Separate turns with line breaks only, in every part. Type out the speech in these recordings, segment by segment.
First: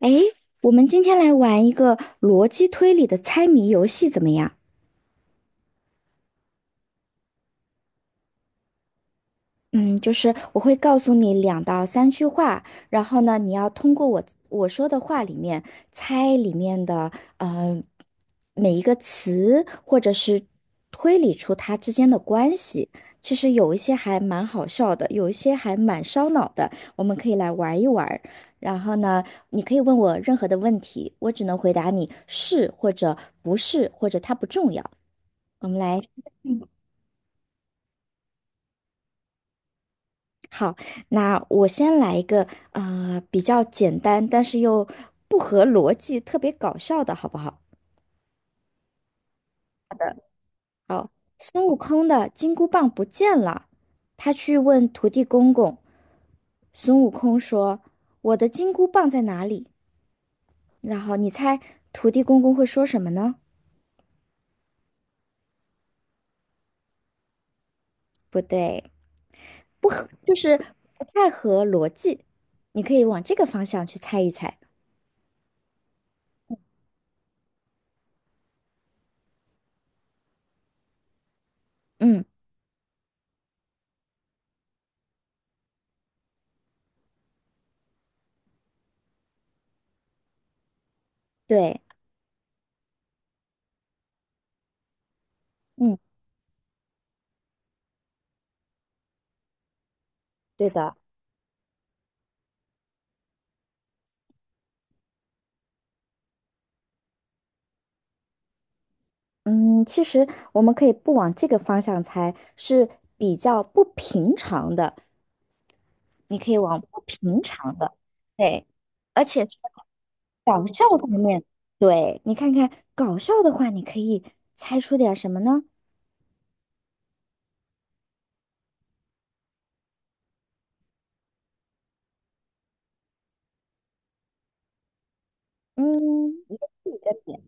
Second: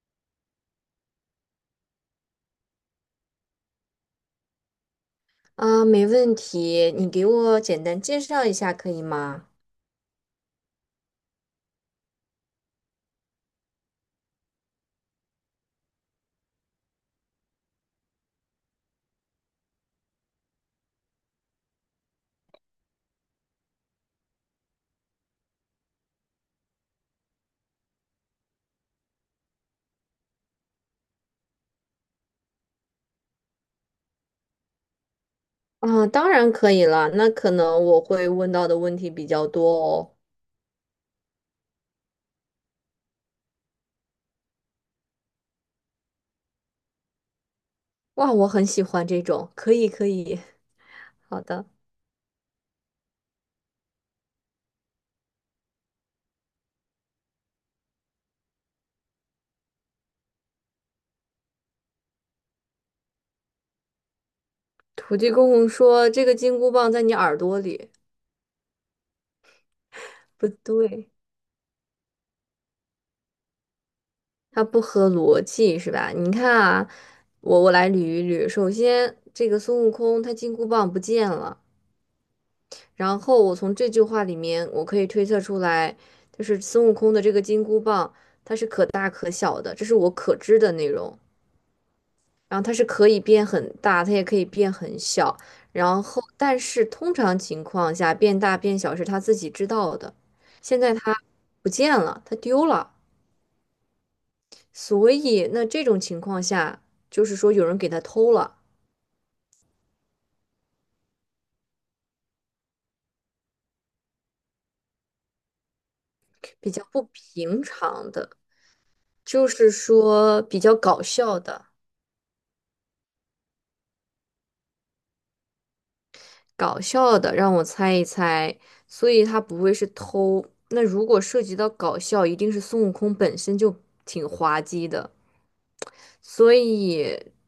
哎，我们今天来玩一个逻辑推理的猜谜游戏，怎么样？
啊，没问题，你给我简单介绍一下可以吗？
嗯，就是我会告诉你两到三句话，然后呢，你要通过我说的话里面猜里面的每一个词，或者是推理出它之间的关系。其实有一些还蛮好笑的，有一些还蛮烧脑的，我们可以来玩一玩儿。然后呢，你可以问我任何的问题，我只能回答你是或者不是，或者它不重要。我们来
啊，当然可以了，那可能我会问到的问题比较多哦。
好，那我先来一个比较简单，但是又不合逻辑、特别搞笑的，好不好？
哇，我很喜欢这种，可以可以，好的。
孙悟空的金箍棒不见了，他去问土地公公。孙悟空说："我的金箍棒在哪里？"然后你猜土地公公会说什么呢？
土地公公说这个金箍棒在你耳朵里，
不对，不合，就
不
是不
对，
太合逻辑。你可以往这个方向去猜一猜。
它不合逻辑是吧？你看啊，我来捋一捋，首先这个孙悟空他金箍棒不见了。
嗯，
然后我从这句话里面，我可以推测出来，就是孙悟空的这个金箍棒，它是可大可小的，这是我可知的内容。
对，
然后它是可以变很大，它也可以变很小。
嗯，
然后，但是通常情况下，变大变小是他自己知道的。
对
现在
的。
他不见了，他丢了，所以那这种情况下，就是说有人给他偷了，
嗯，其实我们可以不往这个方向猜，是比较不平常的。你可以
比
往
较
不
不
平
平
常的，
常的，
对，而且
就
是
是说比
搞
较
笑
搞
方
笑
面，
的。
对，你看看搞笑的话，你可以猜出点什么呢？
搞笑的，让我猜一猜，所以他不会是偷。那如果涉及到搞笑，一定是孙悟空本身就挺滑稽的，
嗯，
所
也是一个
以
点。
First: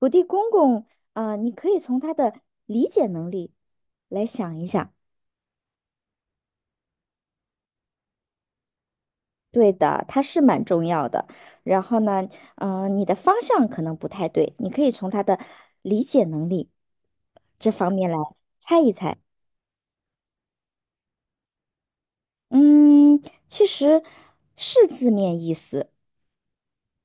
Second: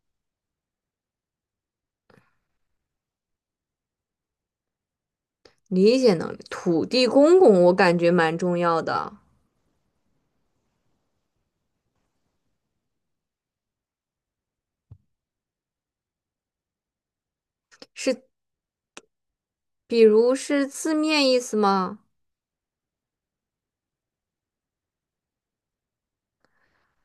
土地公公，啊、你可以从他的理解能力来想一想。
理解能力，土地公公我感觉蛮重要的，
对的，他是蛮重要的。然后呢，你的方向可能不太对，你可以从他的理解能力这方面来
是
猜一猜。
比如是字面意思吗？
嗯，其实是字面意思。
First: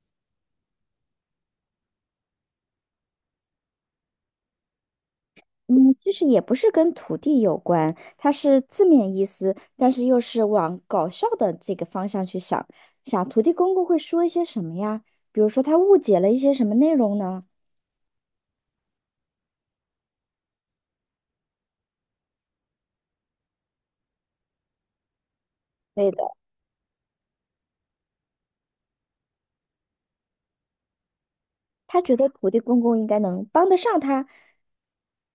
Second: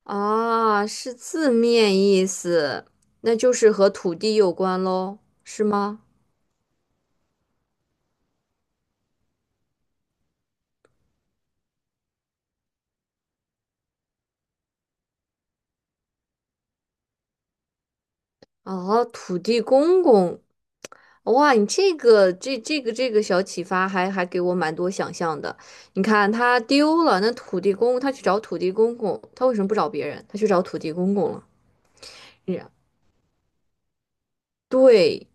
啊，是字面意思，那就是和土地有关喽，是
嗯，
吗？
其实也不是跟土地有关，它是字面意思，但是又是往搞笑的这个方向去想。想土地公公会说一些什么呀？比如说他误解了一些什么内容呢？
哦，土地公公，哇，你这个这个小启发还给我蛮多想象的。你
对的，
看他丢了，那土地公他去找土地公公，他为什么不找别人？他去找土地公公了。
他觉得土
是
地
啊，
公公应该能帮得上他。
对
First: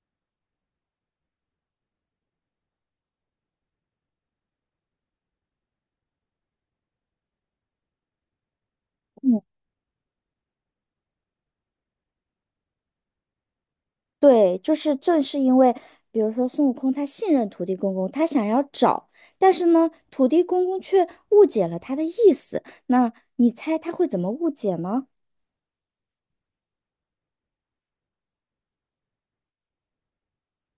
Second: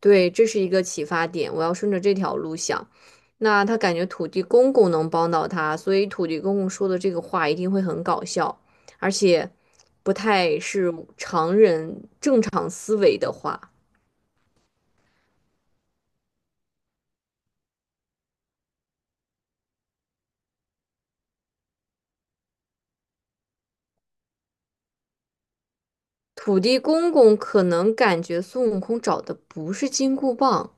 对，这是一个启发点，我要顺着这条路想。那他感觉土地公公能帮到他，所以土地公公说的这个话一定会很搞笑，而
嗯。
且不太是常人正常思维的话。
对，就是正是因为，比如说孙悟空他信任土地公公，他想要找，但是呢，土地公公却误解了他的意思。那你猜他会怎么误解呢？
土地公公可能感觉孙悟空找的不是金箍棒，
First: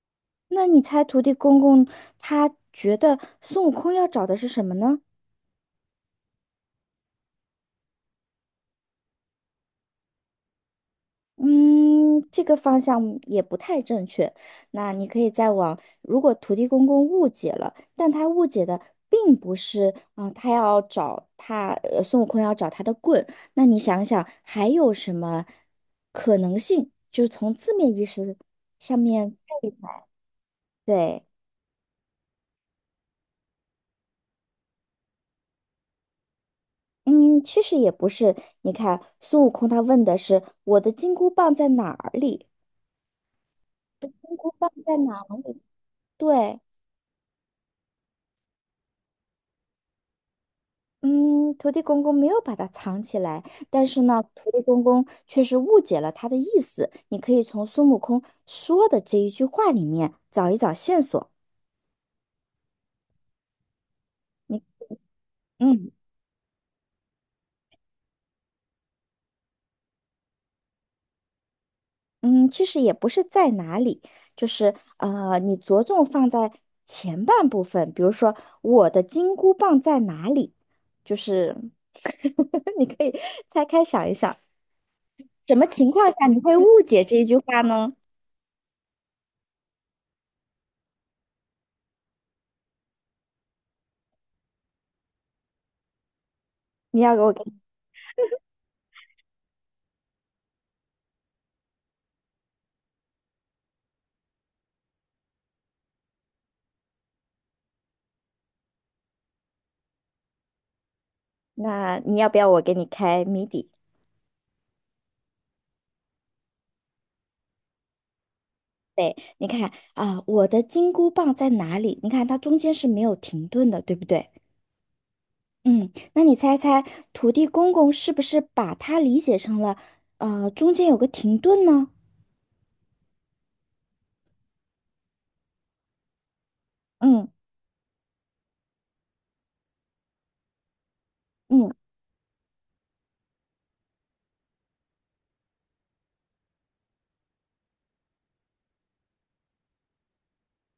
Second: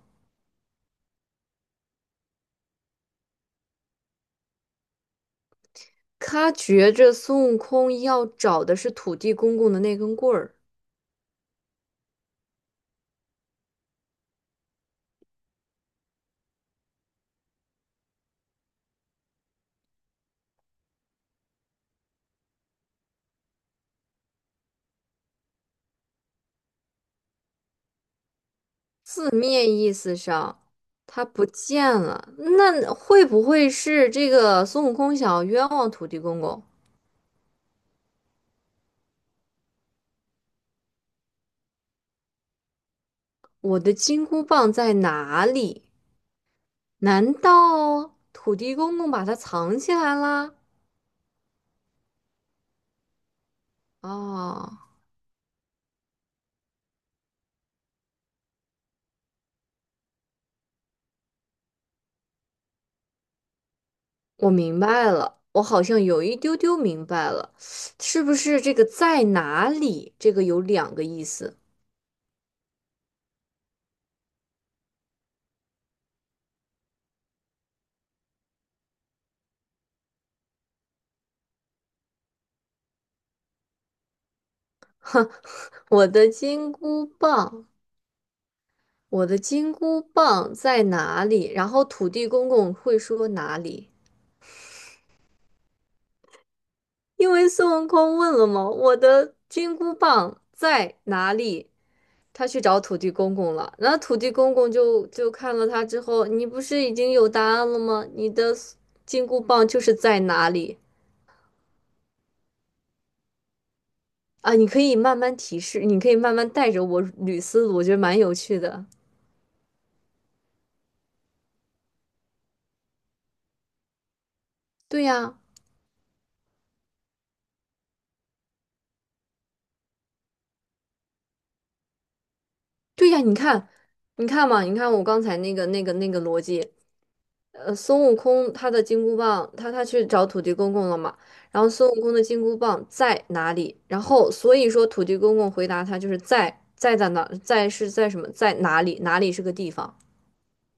那你猜土地公公他觉得孙悟空要找的是什么呢？
他觉着孙悟空要找的是土地公公的那根棍儿。
嗯，这个方向也不太正确。那你可以再往，如果土地公公误解了，但他误解的并不是啊、他要找他，孙悟空要找他的棍。那你想想，还有什么可能性？就是从字面意思上
字
面看一
面意
看，
思上，
对。
他不见了，那会不会是这个孙悟空想要冤枉土地公公？
嗯，其实也不是。你看，孙悟空他问的是我的金箍棒在哪里？
我的
金
金箍
箍棒
棒在
在哪
哪
里？
里？
对，
难道土地公公把它藏起来啦？
嗯，土地公公没有把它藏起来，但是呢，土地
啊、
公公却是误解了他的意思。你可以从孙悟空说的这一句话里面找一找线索。
我
你，
明白了，我好
嗯
像有一丢丢明白了，是不是这个在哪里？这个有两个意思。
嗯，其实也不是在哪里，就是你着重放在前半部分，比如说我的金箍棒在哪里，就是 你可以拆开想一想，
哼，
什么情
我
况下
的
你会误
金
解
箍
这一句话
棒，
呢？
我的金箍棒在哪里？然后土地公公会说哪里？
你要给
因
我，
为孙悟空问了嘛，我的金箍棒在哪里？他去找土地公公了，然后土地公公就看了他之后，你不是已经有答案了吗？你的金箍棒就是在哪里？
那你要不要我给你开谜底？
啊，你可以慢慢提示，你可以慢慢带着我捋思路，我觉得蛮有趣的。
对，你看啊，我的金箍棒在哪里？你看它中间是没有停顿的，对不对？
对呀，
嗯，那你猜猜，土地公公是不是把它理解成了，中间有个停顿呢？
对呀，你看，你看嘛，你看我刚才那个逻辑，
嗯
孙悟空他的金箍棒，他去找土地公公了嘛，然后
嗯，
孙悟空的金箍棒在哪里？然后所以说土地公公回答他就是在在在哪在是在什么在哪里哪里是个地方，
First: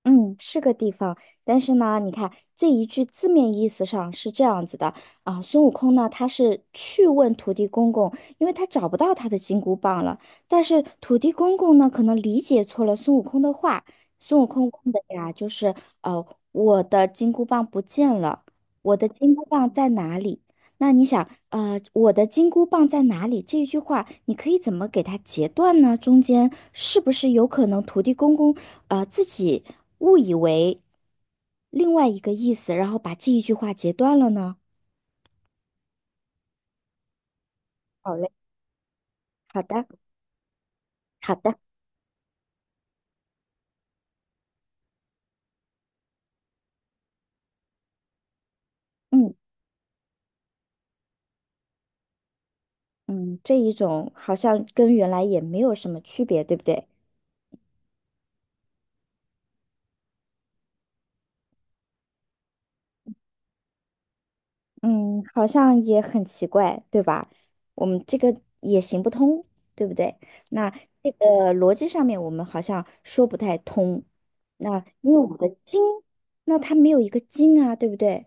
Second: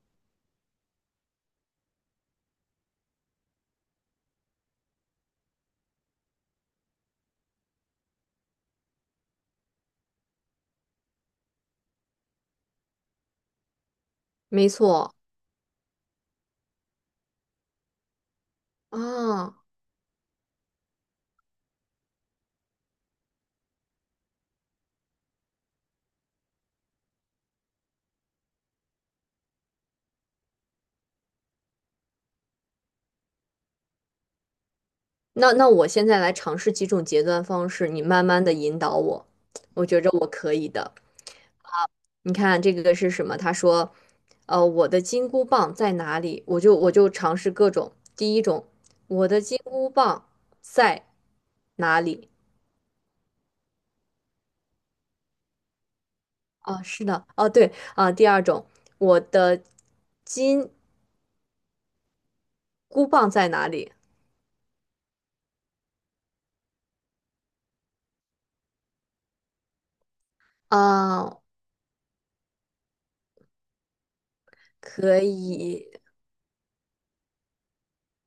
嗯，是个地方，但是呢，你看这一句字面意思上是这样子的啊，孙悟空呢，他是去问土地公公，因为他找不到他的金箍棒了。但是土地公公呢，可能理解错了孙悟空的话，孙悟
没
空问的
错
呀，就是呃，我的金箍棒不见了，我的金箍
啊。
棒在哪里？那你想，我的金箍棒在哪里？这一句话，你可以怎么给它截断呢？中间是不是有可能土地公公？自己误以为另外一个意思，然后把这一句话截断了呢？
那那我现在来尝试几种截断方式，你
好
慢
嘞，
慢的引导我，
好
我
的，
觉着我可以的。
好的，
你看这个是什么？他说，我的金箍棒在哪里？我就尝试各种。第一种，我
嗯
的金箍棒在哪里？
嗯，这一种好像跟原来也没有什么区别，对不
啊，
对？
是的，哦，对啊。第二种，我的金箍棒在哪里？
嗯，好像也很奇怪，对吧？我们这个也行不通，对不对？那这
啊，
个逻辑上面我们好像说不太通。那因为
可
我们的经，
以，
那它没有一个经啊，对不对？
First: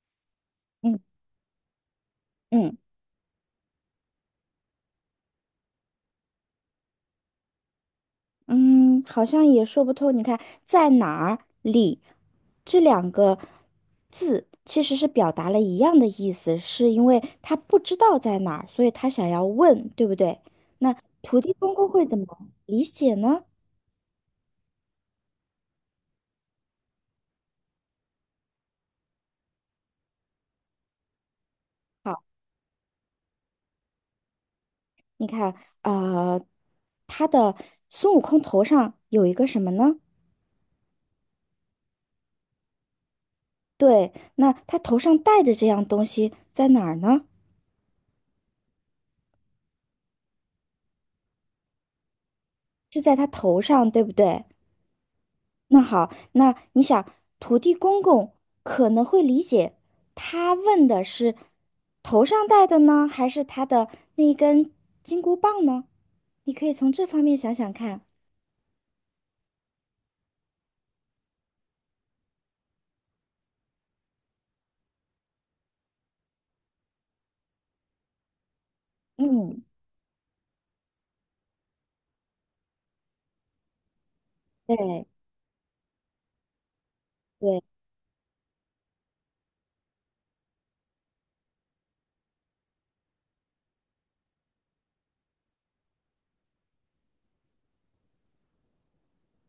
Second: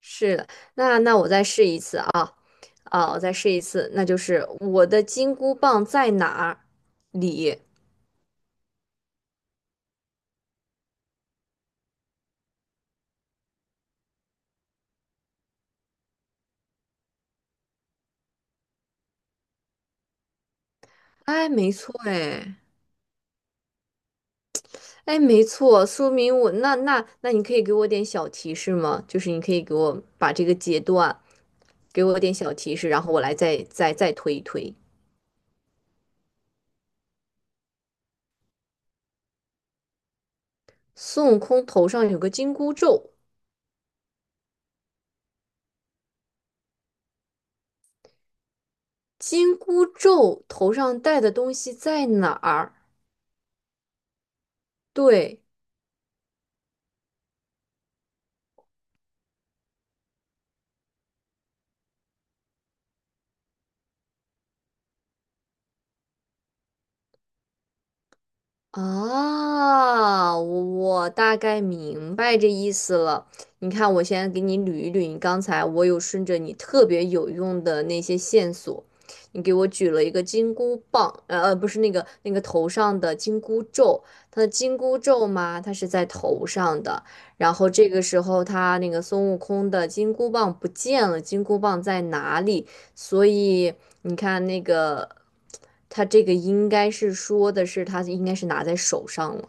是的。那
嗯
那我再试一次啊，
嗯。
啊，我再试一次，那就是我的金箍棒在哪里？
嗯，好像也说不通。你看，在哪儿里这两个字其实是表达了一样的意思，是因为他不知道在哪儿，所以他想要问，对不对？那土
哎，
地
没
公公
错，
会怎么
哎。
理解呢？
哎，没错，说明我那你可以给我点小提示吗？就是你可以给我把这个阶段给我
好，
点小提示，然后我来再推一推。
你看，呃，他的孙悟空头上有一个什么呢？
孙悟空头上有个金箍咒，
对，那他头上戴的这样东西在哪儿呢？
金箍咒头上戴的东西在哪儿？
是在他头上，对不对？
对，
那好，那你想，土地公公可能会理解，他问的是头上戴的呢，还是他的那根金箍棒呢？你可以从这方面想想看。
啊，我大概明白这意思了。你看，我先给你捋一捋，你刚才我有顺着你特别有用的那些线索，你给
嗯，
我举了一个金箍棒，不是那个头上的金箍咒，它的金箍
对
咒嘛，它是在头上的。然
对，
后这个时候，他那个孙悟空的金箍棒不见了，金箍棒在哪里？所以你看那个，他这个应该是说的是他应该是拿在手上了。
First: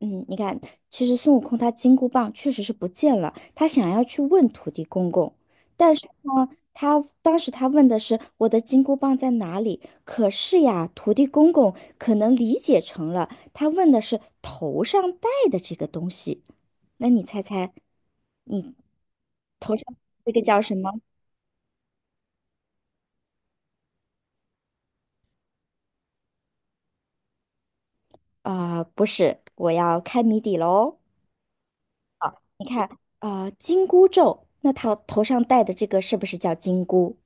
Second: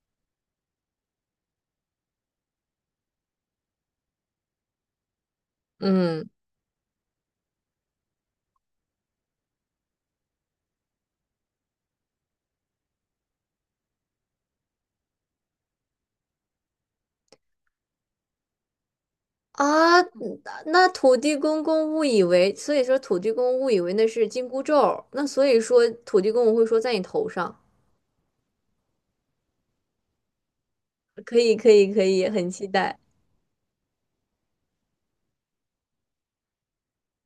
嗯，你看，其实孙悟空他金箍棒确实是不见了，他想要去问土地公公，但是
嗯
呢，他当时他问的是我的金箍棒在哪里？可是呀，土地公公可能理解成了他问的是头上戴的这个东西。那你猜猜，你
啊，
这个叫什
那
么？
土地公公误以为，所以说土地公误以为那是紧箍咒，那所以说土地公我会说在你头上，
啊、不是，我要开谜底喽。
可以可以可以，很
你
期
看，
待。
啊、金箍咒，那他头上戴的这个是不是叫金箍？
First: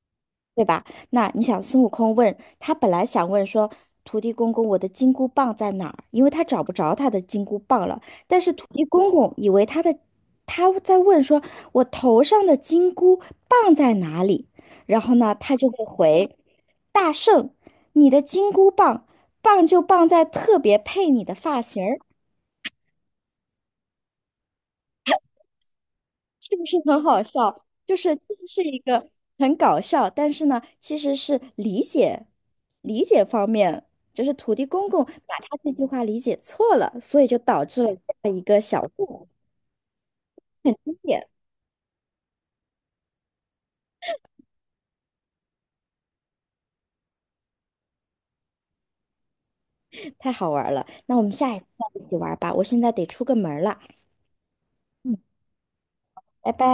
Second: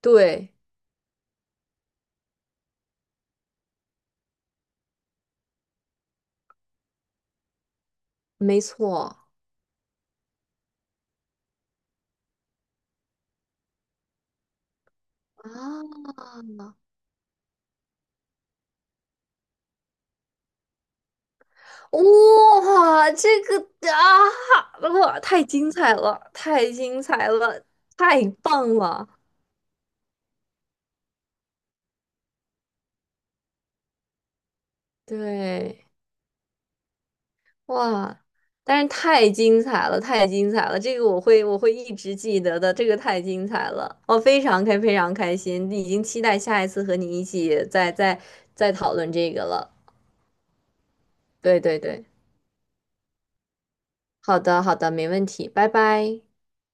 对，
对吧？那你想，孙悟空问他本来想问说，土地公公，我的金箍棒在哪儿？因为他找不着他的金箍棒了。但是
没
土地公
错。
公以为他在问说，我头上的金箍棒在哪里？然后呢，他就会
啊，
回大圣，你的金箍棒棒就棒在特别配你的发型儿。
这个啊，哇，太精彩了，
是不
太
是
精
很好
彩了，
笑？就是其
太
实是
棒
一
了！
个很搞笑，但是呢，其实是理解方面，就是土地公公把他这句
对。
话理解错了，所以就导致了这
哇，
样一个
但
小
是
故
太精彩了，太精彩了！这个我
事，
会，我会一直记得的。这个太精彩了，我非常开，非常开心，已经期待下一次和你一起再讨论这个了。
太好玩了。那我们下一
对
次
对
再
对，
一起玩吧，我现在得出个门儿了，
好的好的，没
嗯，
问题，拜拜。
拜拜。